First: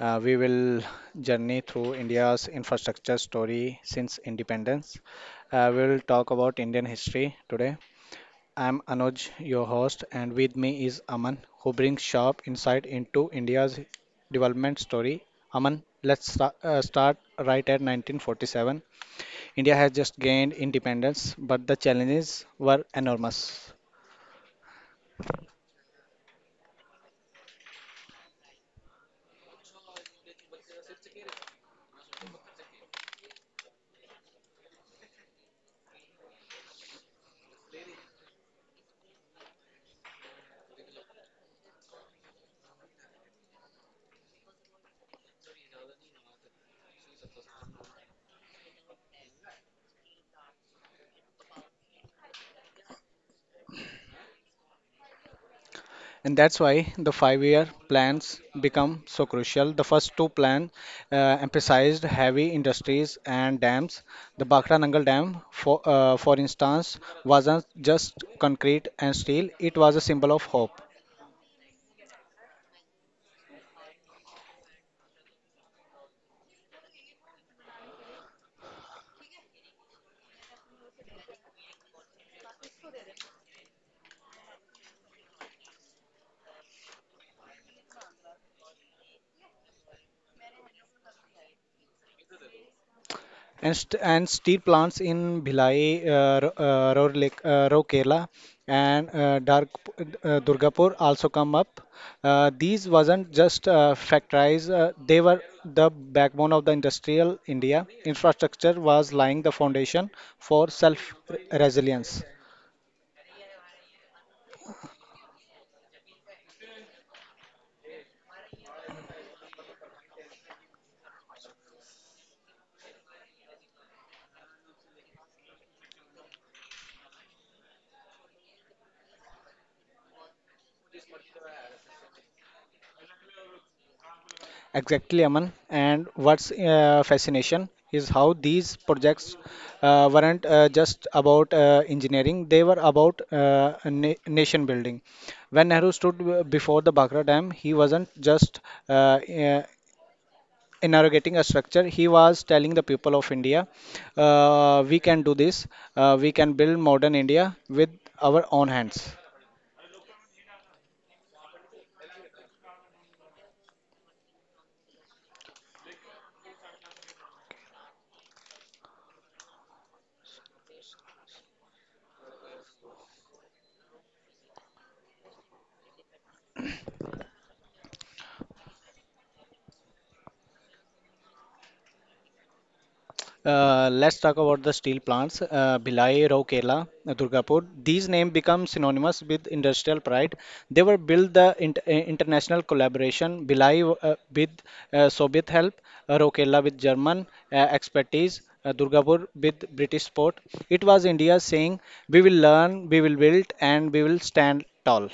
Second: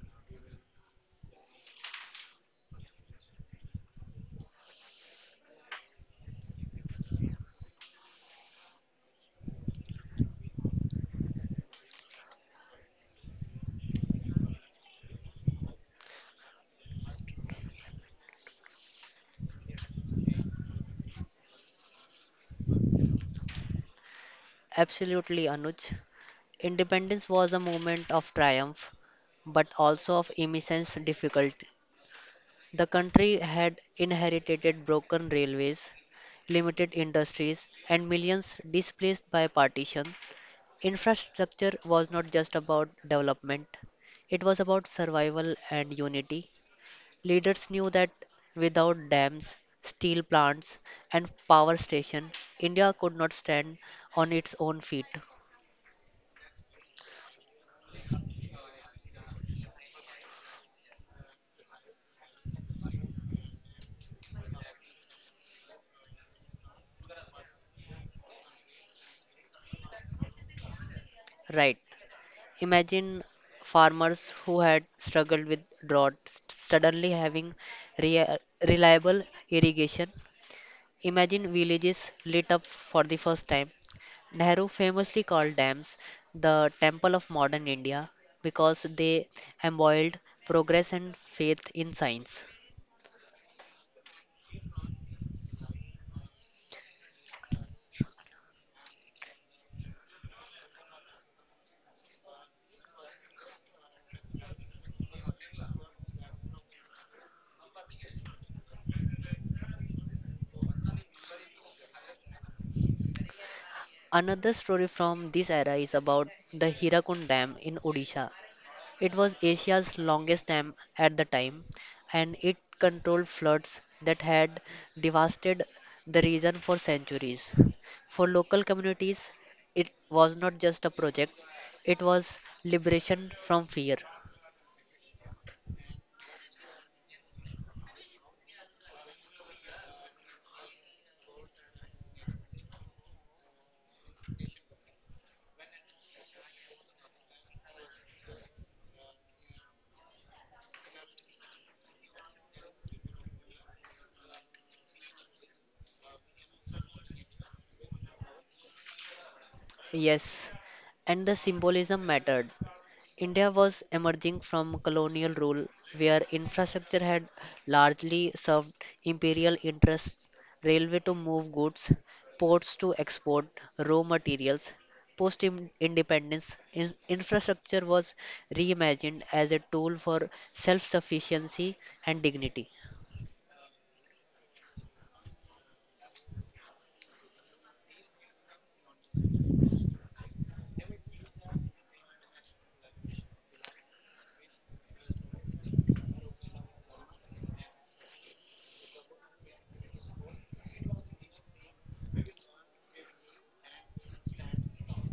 We will journey through India's infrastructure story since independence. We will talk about Indian history today. I'm Anuj, your host, and with me is Aman, who brings sharp insight into India's development story. Aman, let's start right at 1947. India has just gained independence, but the challenges were enormous. Absolutely, Anuj. Independence was a moment of triumph, but also of immense difficulty. The country had inherited broken railways, limited industries, and millions displaced by partition. Infrastructure was not just about development, it was about survival and unity. Leaders knew that without dams, steel plants, and power station, India could not stand on its own feet. And that's why the five-year plans become so crucial. The first two plans uh, emphasized heavy industries and dams. The Bhakra Nangal Dam, for instance, wasn't just concrete and steel; it was a symbol of hope. Right. Imagine farmers who had struggled with suddenly having rea- reliable irrigation. Imagine villages lit up for the first time. Nehru famously called dams the temple of modern India because they embodied progress and faith in science. And steel plants in Bhilai, Rourkela, and Durgapur also come up. These wasn't just factories; they were the backbone of the industrial India. Infrastructure was lying the foundation for self-resilience. Another story from this era is about the Hirakund Dam in Odisha. It was Asia's longest dam at the time, and it controlled floods that had devastated the region for centuries. For local communities, it was not just a project, it was liberation from fear. Exactly, Aman. And what's fascination is how these projects weren't just about engineering, they were about na nation building. When Nehru stood before the Bhakra Dam, he wasn't just uh, uh, inaugurating a structure, he was telling the people of India, we can do this, we can build modern India with our own hands. Yes, and the symbolism mattered. India was emerging from colonial rule, where infrastructure had largely served imperial interests railway to move goods, ports to export raw materials. Post independence, infrastructure was reimagined as a tool for self sufficiency and dignity. Let's talk about the steel plants, Bhilai, Raukela, Durgapur. These names become synonymous with industrial pride. They were built the international collaboration, Bhilai with Soviet help, Raukela with German expertise, Durgapur with British support. It was India saying, "We will learn, we will build, and we will stand tall."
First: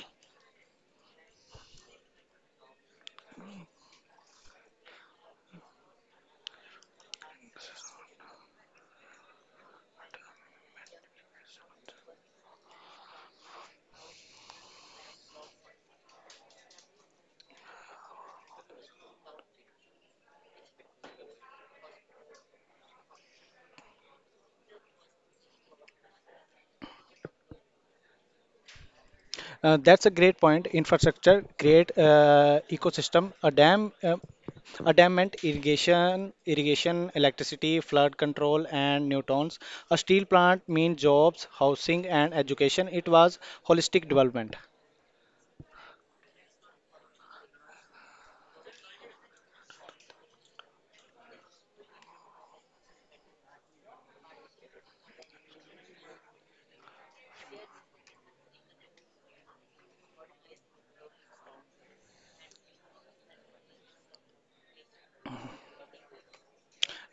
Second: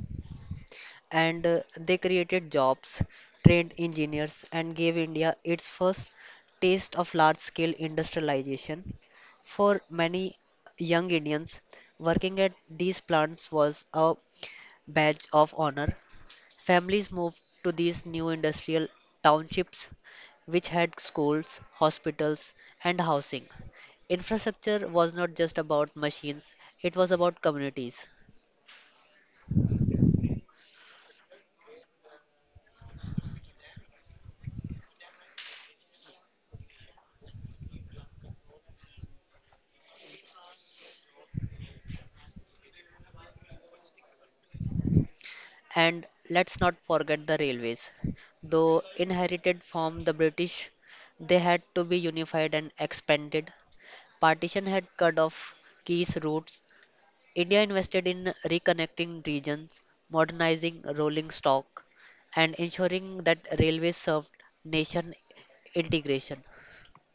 And They created jobs, trained engineers, and gave India its first taste of large scale industrialization. For many young Indians, working at these plants was a badge of honor. Families moved to these new industrial townships, which had schools, hospitals, and housing. Infrastructure was not just about machines, it was about communities. That's a great point. Infrastructure, create ecosystem, a dam meant irrigation, irrigation, electricity, flood control, and Newtons. A steel plant means jobs, housing, and education. It was holistic development. And let's not forget the railways. Though inherited from the British, they had to be unified and expanded. Partition had cut off key routes. India invested in reconnecting regions, modernizing rolling stock, and ensuring that railways served nation integration.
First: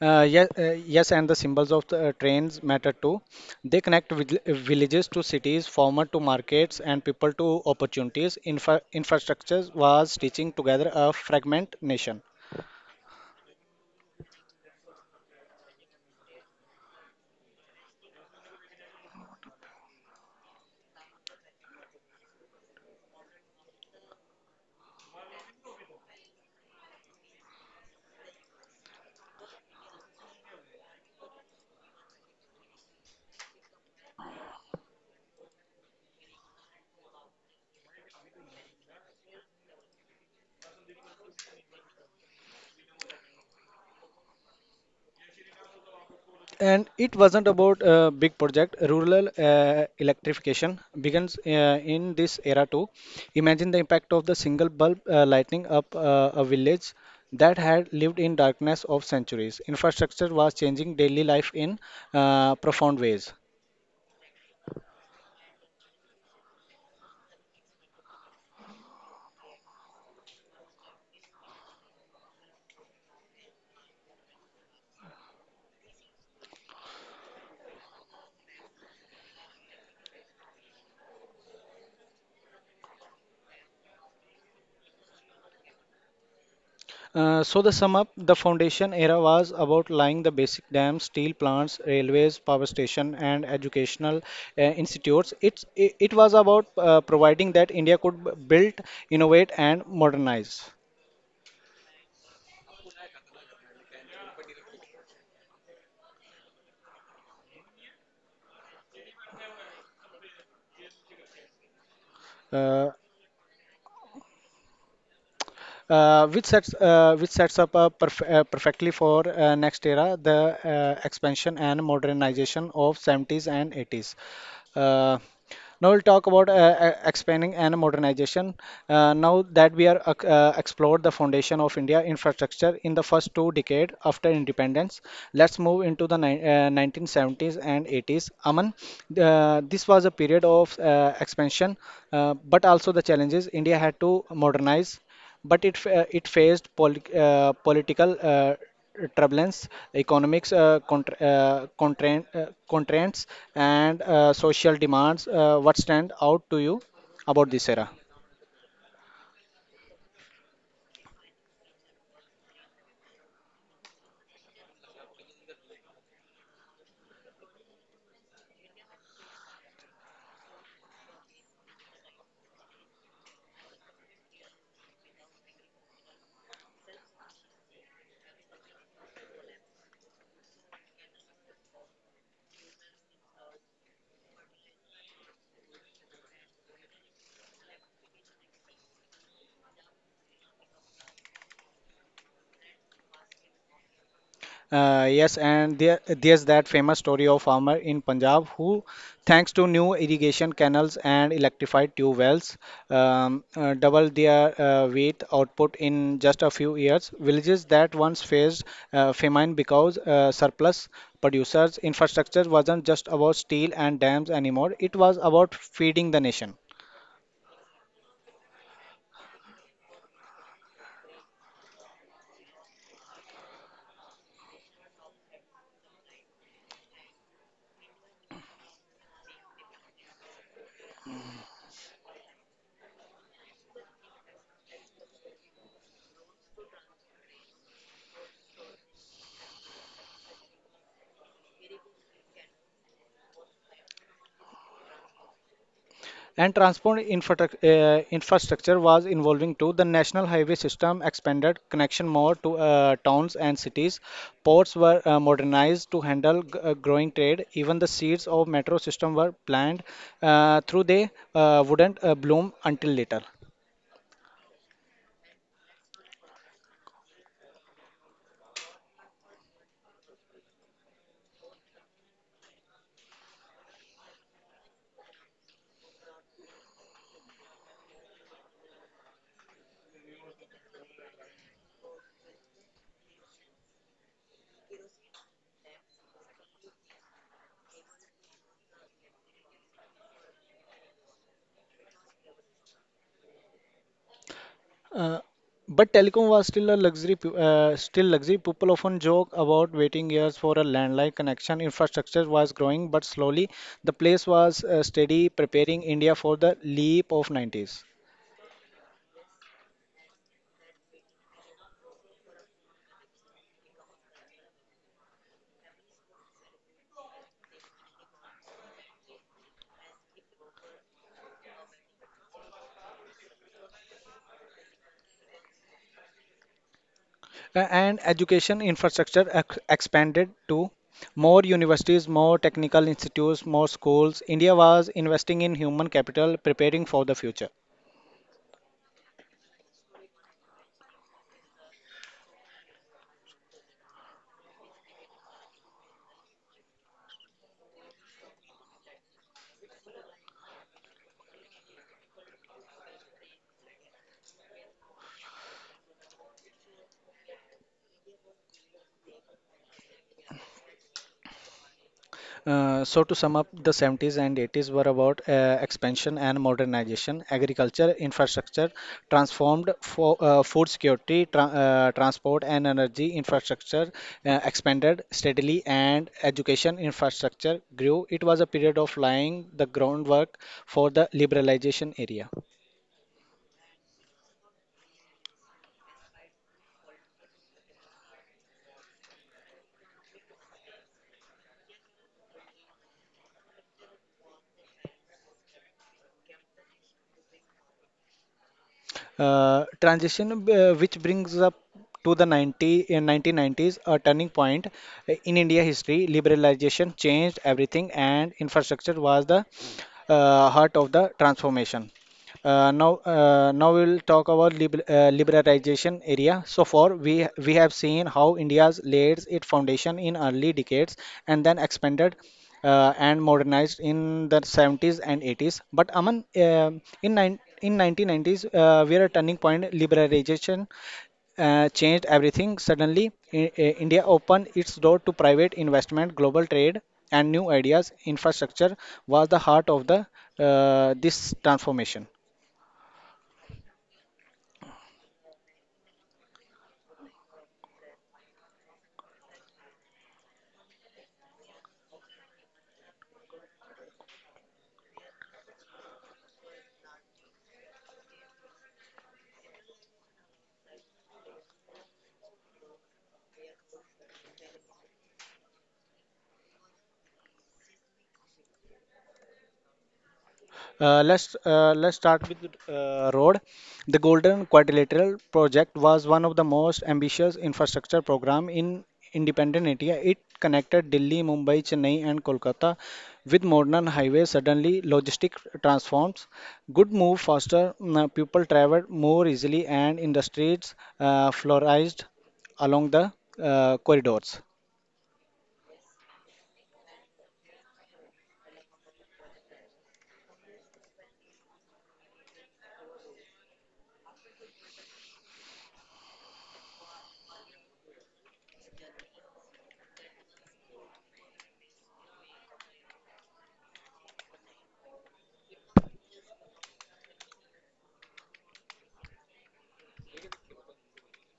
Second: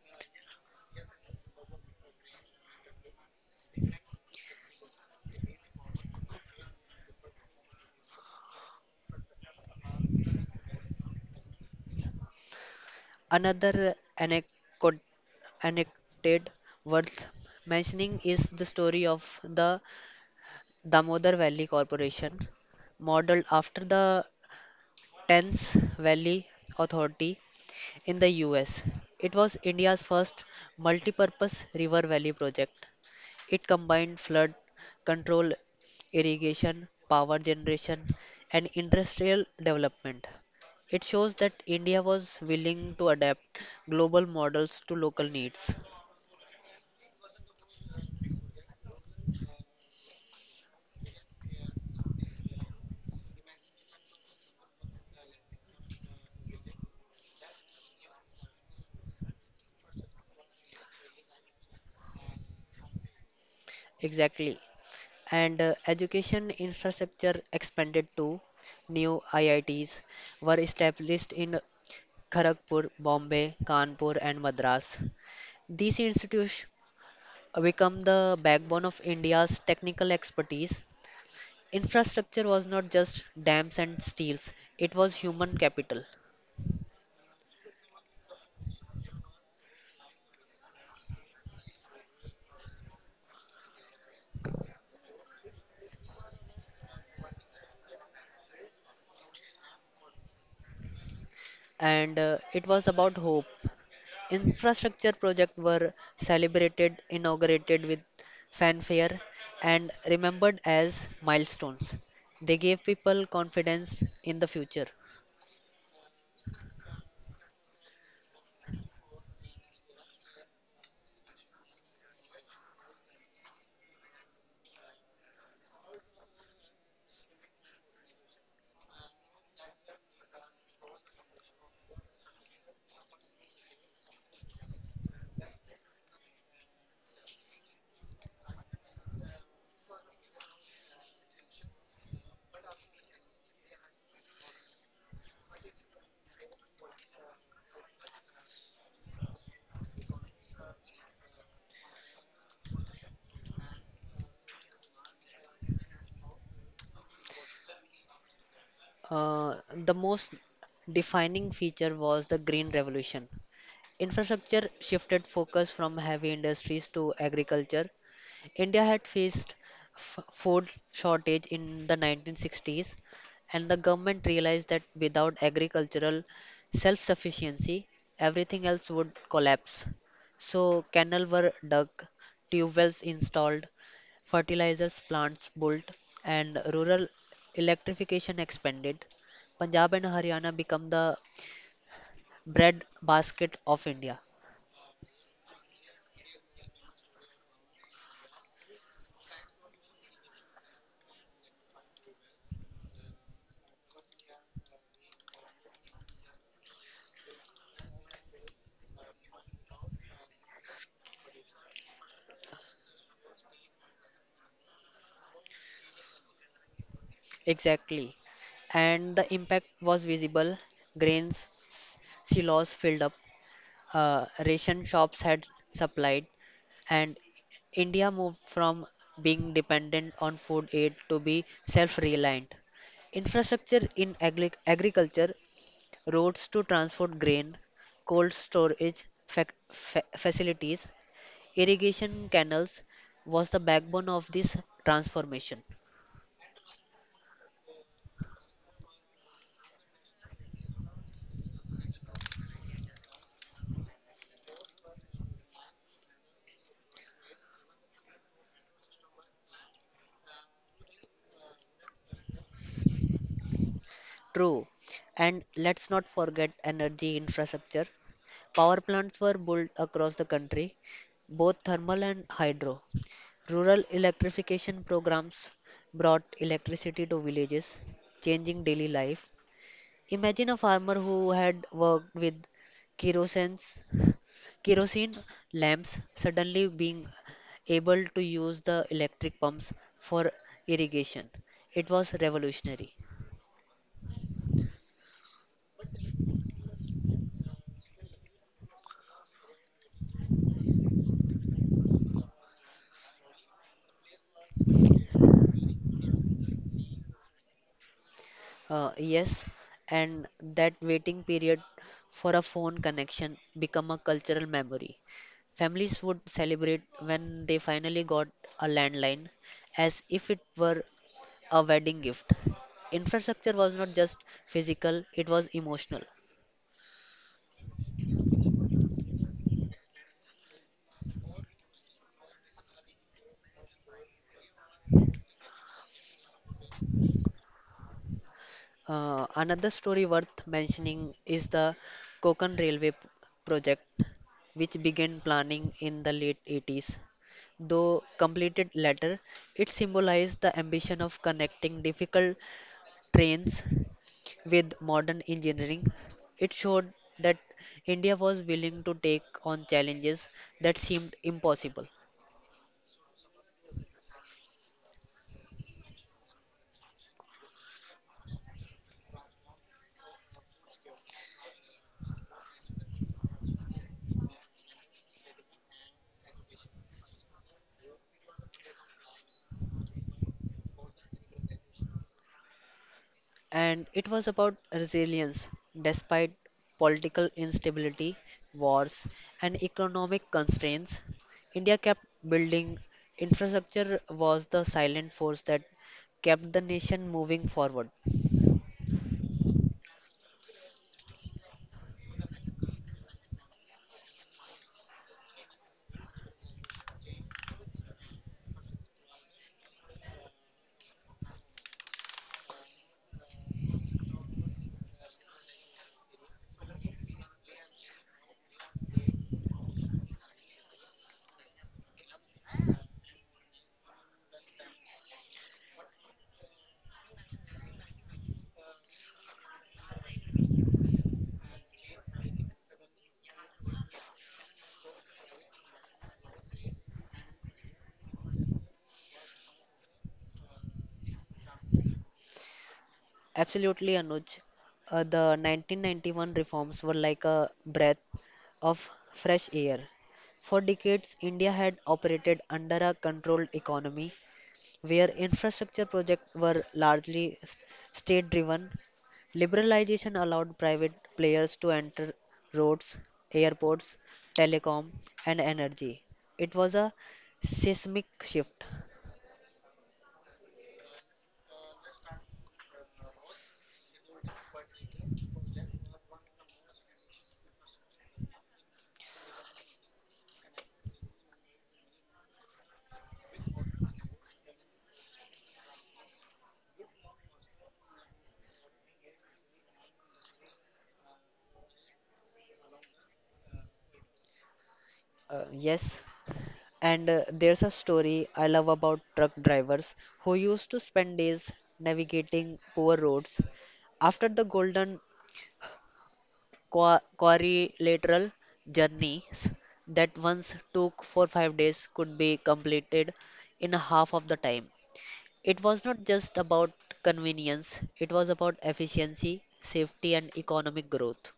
Yes, and the symbols of the trains matter too. They connect villages to cities, farmer to markets, and people to opportunities. Infrastructure was stitching together a fragment nation. Another anecdote worth mentioning is the story of the Damodar Valley Corporation, modeled after the Thames Valley Authority in the US. It was India's first multi-purpose river valley project. It combined flood control, irrigation, power generation, and industrial development. It shows that India was willing to adapt global models to local needs. And it wasn't about a big project. Rural electrification begins in this era too. Imagine the impact of the single bulb lighting up a village that had lived in darkness of centuries. Infrastructure was changing daily life in profound ways. Exactly. and Education infrastructure expanded too. New IITs were established in Kharagpur, Bombay, Kanpur, and Madras. These institutions become the backbone of India's technical expertise. Infrastructure was not just dams and steels, it was human capital. So the sum up, the foundation era was about laying the basic dams, steel plants, railways, power station, and educational institutes. It was about providing that India could build, innovate, and modernize. And It was about hope. Infrastructure projects were celebrated, inaugurated with fanfare, and remembered as milestones. They gave Uh, people confidence in the future. which sets up perf perfectly for next era, the expansion and modernization of 70s and 80s. Uh, Now we'll talk about expanding and modernization. Now that we are explored the foundation of India infrastructure in the first two decades after independence, let's move into the 1970s and 80s. Aman, this was a period of expansion, but also the challenges. India had to modernize, but it faced political turbulence, economics constraints, and social demands. What stand out to you about this era? The most defining feature was the Green Revolution. Infrastructure shifted focus from heavy industries to agriculture. India had faced food shortage in the 1960s, and the government realized that without agricultural self-sufficiency, everything else would collapse. So canals were dug, tube wells installed, fertilizers plants built, and rural electrification expanded. Punjab and Haryana become the bread basket of India. There's that famous story of farmer in Punjab who, thanks to new irrigation canals and electrified tube wells, doubled their wheat output in just a few years. Villages that once faced famine because surplus producers' infrastructure wasn't just about steel and dams anymore; it was about feeding the nation. Exactly. And the impact was visible. Grains s- Silos filled up, ration shops had supplied, and India moved from being dependent on food aid to be self-reliant. Infrastructure in agriculture, roads to transport grain, cold storage facilities, irrigation canals was the backbone of this transformation. And transport infrastructure was evolving too. The national highway system expanded connection more to towns and cities. Ports were modernized to handle growing trade. Even the seeds of metro system were planned through they wouldn't bloom until later. True. And let's not forget energy infrastructure. Power plants were built across the country, both thermal and hydro. Rural electrification programs brought electricity to villages, changing daily life. Imagine a farmer who had worked with kerosene, kerosene lamps suddenly being able to use the electric pumps for irrigation. It was revolutionary. Uh, but telecom was still a luxury, still luxury. People often joke about waiting years for a landline connection. Infrastructure was growing, but slowly. The place was steady preparing India for the leap of 90s. Yes, and that waiting period for a phone connection become a cultural memory. Families would celebrate when they finally got a landline as if it were a wedding gift. Infrastructure was not just physical, it was emotional. And education infrastructure expanded to more universities, more technical institutes, more schools. India was investing in human capital, preparing for the future. Another story worth mentioning is the Konkan Railway project, which began planning in the late 80s. Though completed later, it symbolized the ambition of connecting difficult trains with modern engineering. It showed that India was willing to take on challenges that seemed impossible. So to sum up, the 70s and 80s were about expansion and modernization, agriculture, infrastructure, transformed for food security, transport and energy infrastructure expanded steadily, and education infrastructure grew. It was a period of laying the groundwork for the liberalization area. And it was about resilience despite political instability, wars, and economic constraints. India kept building infrastructure was the silent force that kept the nation moving forward. Transition which brings up to the 90 in 1990s a turning point in India history liberalization changed everything and infrastructure was the heart of the transformation. Now we'll talk about liberalization area. So far, we have seen how India's laid its foundation in early decades and then expanded and modernized in the 70s and 80s. But Aman, in 1990s, we are a turning point. Liberalization changed everything. Suddenly, India opened its door to private investment, global trade, and new ideas. Infrastructure was the heart of the this transformation. Absolutely, Anuj. The 1991 reforms were like a breath of fresh air. For decades, India had operated under a controlled economy where infrastructure projects were largely state driven. Liberalization allowed private players to enter roads, airports, telecom, and energy. It was a seismic shift. Let's start with road. The Golden Quadrilateral project was one of the most ambitious infrastructure program in independent India. It connected Delhi, Mumbai, Chennai, and Kolkata with modern highways. Suddenly, logistics transforms. Good move faster. People traveled more easily, and industries flourished along the corridors. Yes, and there's a story I love about truck drivers who used to spend days navigating poor roads. After the golden quadrilateral, journeys that once took 4-5 days could be completed in half of the time. It was not just about convenience, it was about efficiency, safety, and economic growth.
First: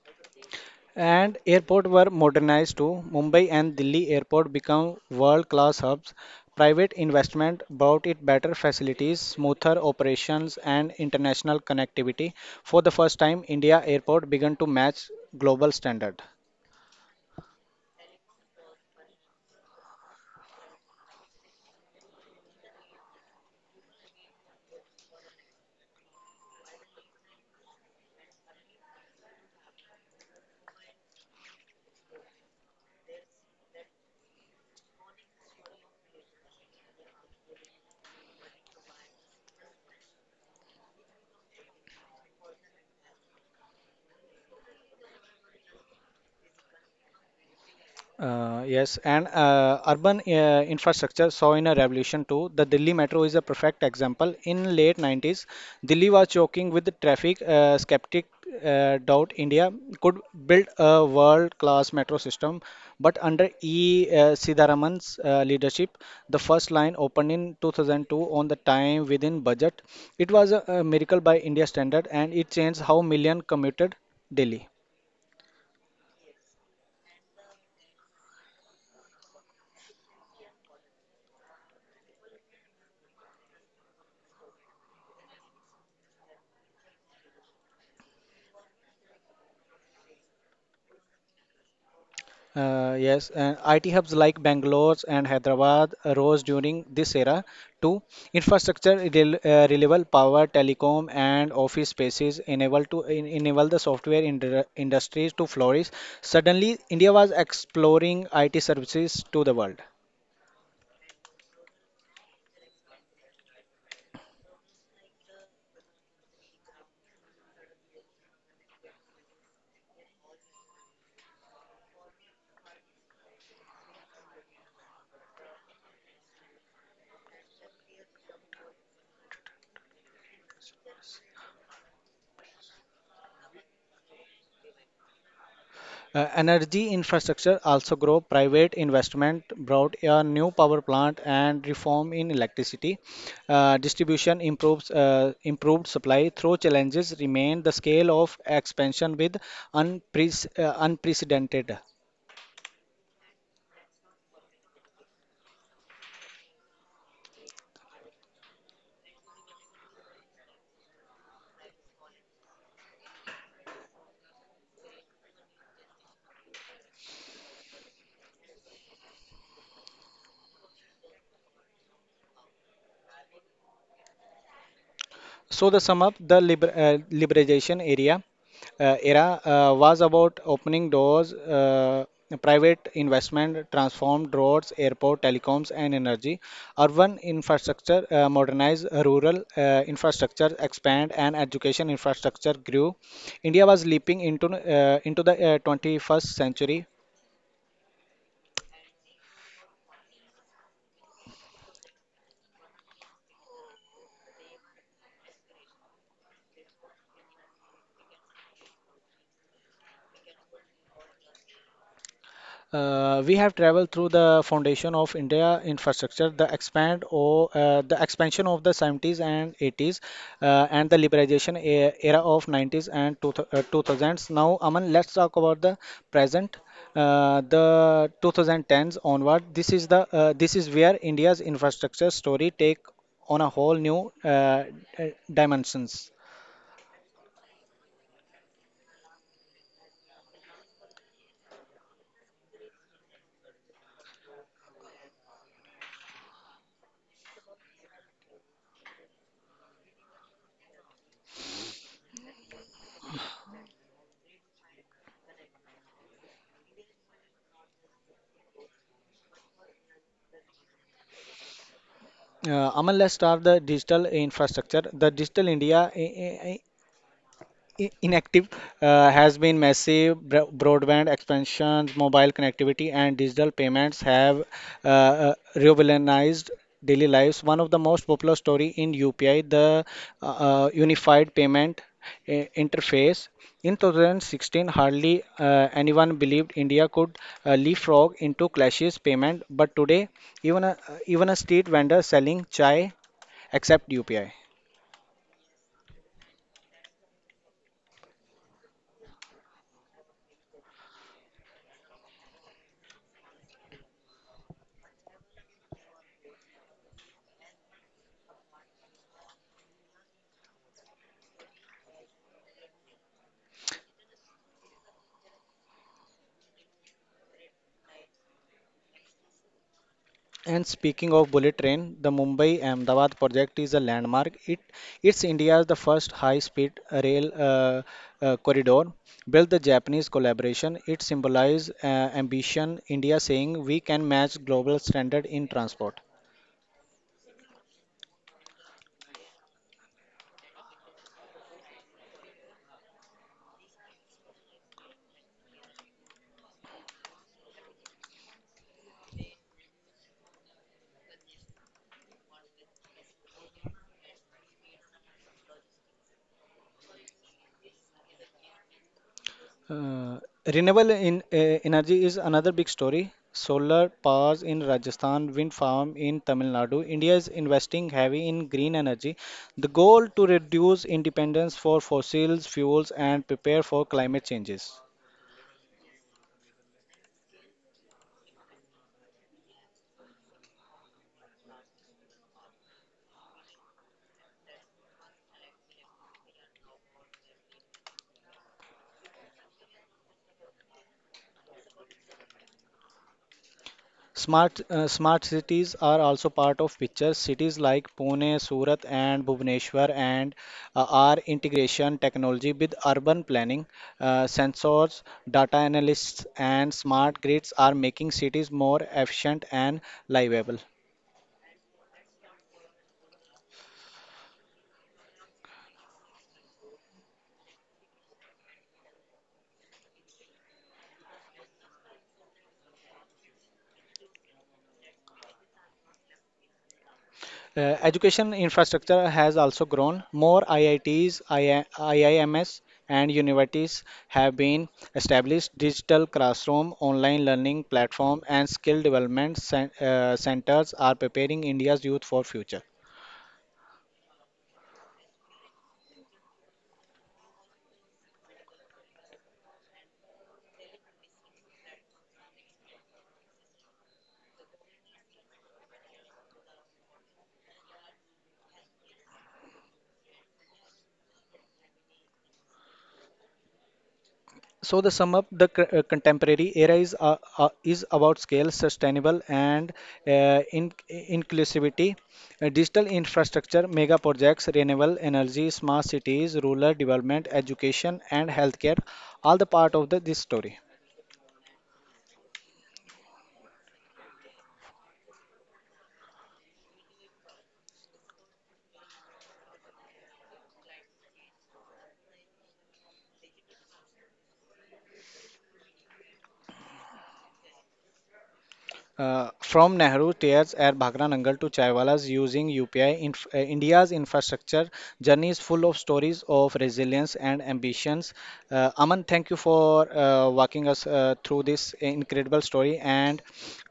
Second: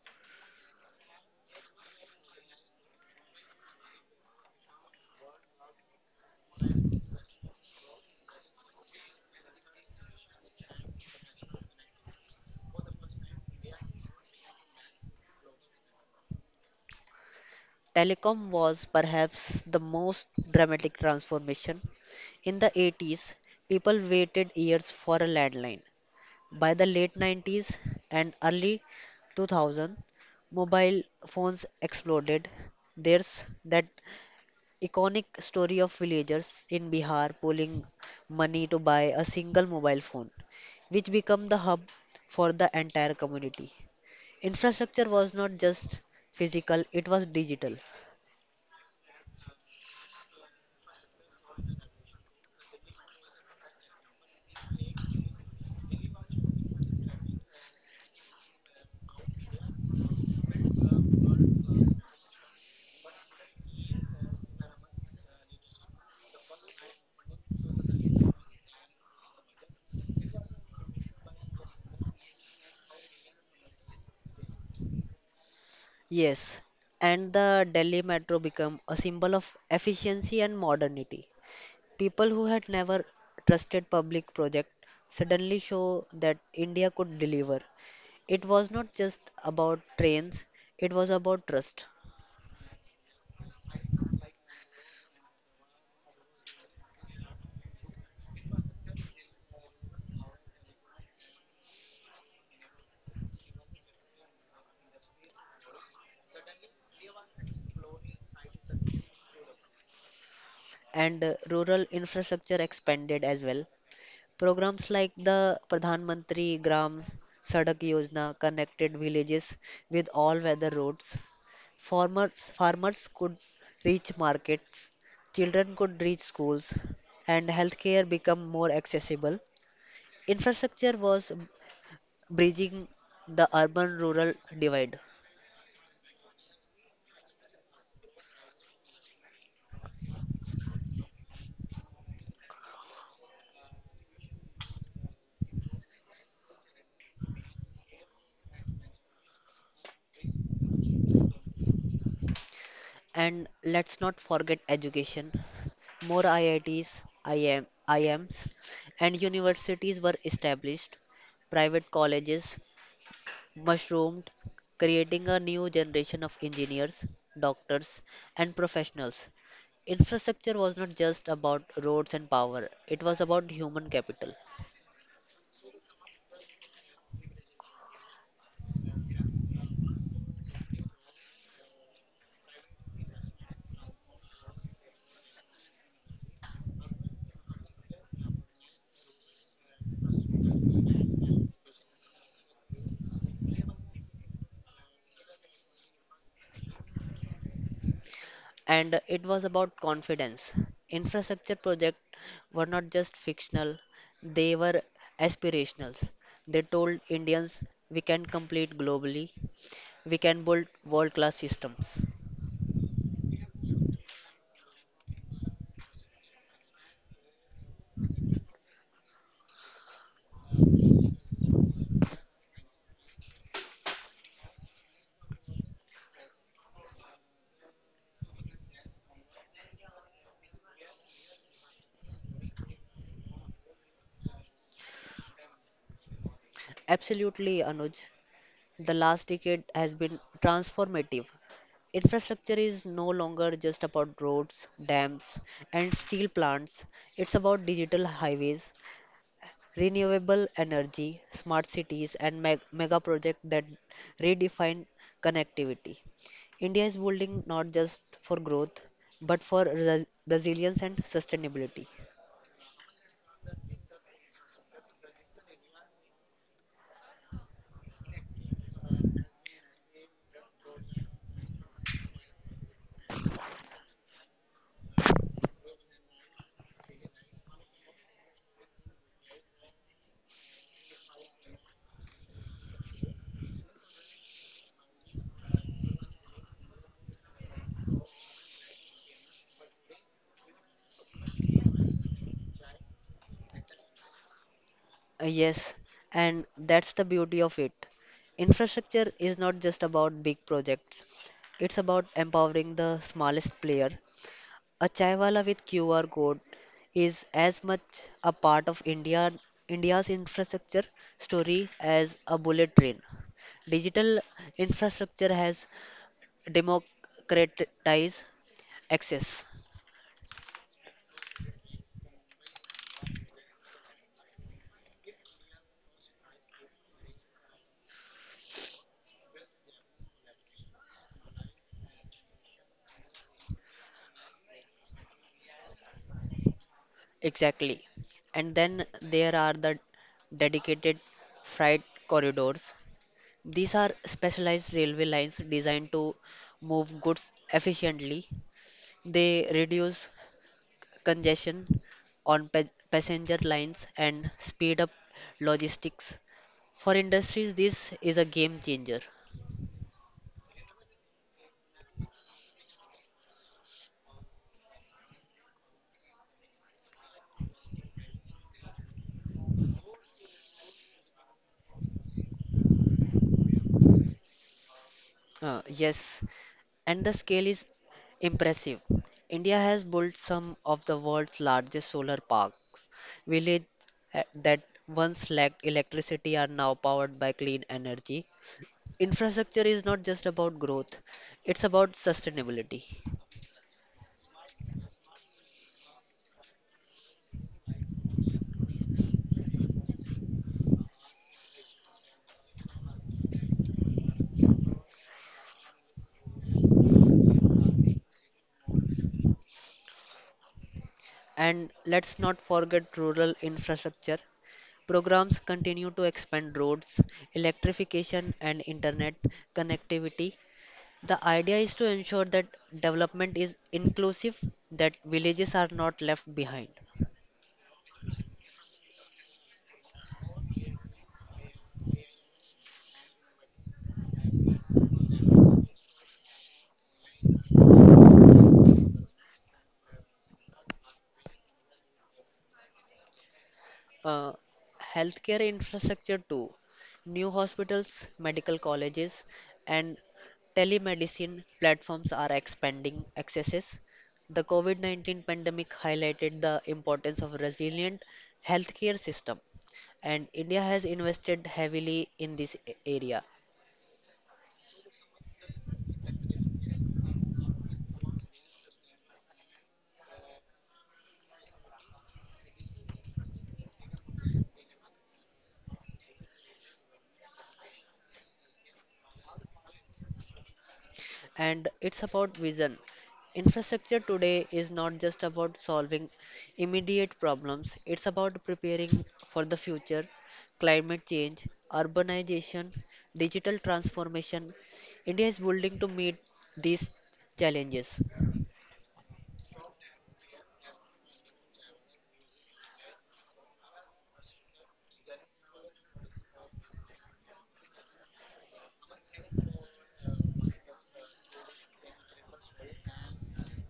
And airport were modernized too. Mumbai and Delhi airport become world-class hubs. Private investment brought it better facilities, smoother operations, and international connectivity. For the first time, India airport began to match global standard. Telecom was perhaps the most dramatic transformation. In the 80s, people waited years for a landline. By the late 90s and early 2000, mobile phones exploded. There's that iconic story of villagers in Bihar pooling money to buy a single mobile phone, which became the hub for the entire community. Infrastructure was not just physical, it was digital. Yes, and Urban infrastructure saw in a revolution too. The Delhi metro is a perfect example. In late 90s, Delhi was choking with the traffic. Skeptic doubt India could build a world-class metro system, but under E. Sidaraman's leadership, the first line opened in 2002 on the time within budget. It was a miracle by India standard, and it changed how million commuted daily. Yes, and the Delhi metro became a symbol of efficiency and modernity. People who had never trusted public project suddenly show that India could deliver. It was not just about trains, it was about trust. Yes, and IT hubs like Bangalore and Hyderabad rose during this era. Two, infrastructure, reliable power, telecom, and office spaces enable the software industries to flourish. Suddenly, India was exploring IT services to the world. And Rural infrastructure expanded as well. Programs like the Pradhan Mantri Gram Sadak Yojana connected villages with all-weather roads. Farmers could reach markets, children could reach schools, and healthcare become more accessible. Infrastructure was bridging the urban-rural divide. Energy infrastructure also grow. Private investment brought a new power plant and reform in electricity. Distribution improves improved supply. Though challenges remain, the scale of expansion with unprecedented. And let's not forget education. More IITs, IM, IMs, and universities were established. Private colleges mushroomed, creating a new generation of engineers, doctors, and professionals. Infrastructure was not just about roads and power, it was about human capital. So the sum of the liber- liberalization area era was about opening doors, private investment, transformed roads, airport, telecoms, and energy. Urban infrastructure modernized, rural infrastructure expand, and education infrastructure grew. India was leaping into the 21st century. And it was about confidence. Infrastructure projects were not just fictional, they were aspirational. They told Indians, we can compete globally, we can build world class systems. We have traveled through the foundation of India infrastructure, the expand or the expansion of the 70s and 80s, and the liberalization era of 90s and 2000s. Now, Aman, let's talk about the present, the 2010s onward. This is where India's infrastructure story take on a whole new dimensions. Absolutely, Anuj. The last decade has been transformative. Infrastructure is no longer just about roads, dams, and steel plants. It's about digital highways, renewable energy, smart cities, and mega projects that redefine connectivity. India is building not just for growth, but for resilience and sustainability. Aman, let's start the digital infrastructure. The digital India i- inactive has been massive. Broadband expansion, mobile connectivity, and digital payments have revolutionized daily lives. One of the most popular story in UPI, the Unified Payment Interface. In 2016, hardly anyone believed India could leapfrog into clashless payment, but today, even a, even a street vendor selling chai accept UPI. Yes, and that's the beauty of it. Infrastructure is not just about big projects, it's about empowering the smallest player. A chaiwala with QR code is as much a part of India's infrastructure story as a bullet train. Digital infrastructure has democratized access. And speaking of bullet train, the Mumbai Ahmedabad project is a landmark. It's India's the first high-speed rail corridor built the Japanese collaboration. It symbolizes ambition, India saying we can match global standard in transport. Exactly. And then there are the dedicated freight corridors. These are specialized railway lines designed to move goods efficiently. They reduce congestion on passenger lines and speed up logistics. For industries, this is a game changer. Uh, renewable energy is another big story. Solar powers in Rajasthan, wind farm in Tamil Nadu. India is investing heavy in green energy. The goal to reduce independence for fossil fuels and prepare for climate changes. Yes, and the scale is impressive. India has built some of the world's largest solar parks. Villages that once lacked electricity are now powered by clean energy. Infrastructure is not just about growth, it's about sustainability. Smart cities are also part of picture. Cities like Pune, Surat, and Bhubaneswar and are integration technology with urban planning. Sensors, data analysts, and smart grids are making cities more efficient and livable. And let's not forget rural infrastructure. Programs continue to expand roads, electrification, and internet connectivity. The idea is to ensure that development is inclusive, that villages are not left behind. Education infrastructure has also grown. More IITs, II IIMs, and universities have been established. Digital classroom, online learning platform, and skill development centers are preparing India's youth for future. Uh, healthcare infrastructure too. New hospitals, medical colleges, and telemedicine platforms are expanding accesses. The COVID COVID-19 pandemic highlighted the importance of resilient healthcare system, and India has invested heavily in this area. So the sum up the contemporary era is about scale, sustainable and in inclusivity, digital infrastructure, mega projects, renewable energy, smart cities, rural development, education and healthcare, all the part of this story. And it's about vision. Infrastructure today is not just about solving immediate problems, it's about preparing for the future. Climate change, urbanization, digital transformation. India is building to meet these challenges. From Nehru tears at Bhagranangal to Chaiwalas using UPI, India's infrastructure journey is full of stories of resilience and ambitions. Aman, thank you for walking us through this incredible story. And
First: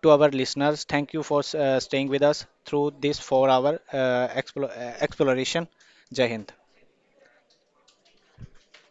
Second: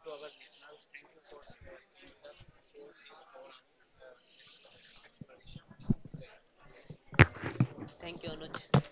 to our listeners, thank you for staying with us through this 4 hour exploration. Jai Hind. Thank you, Anuj.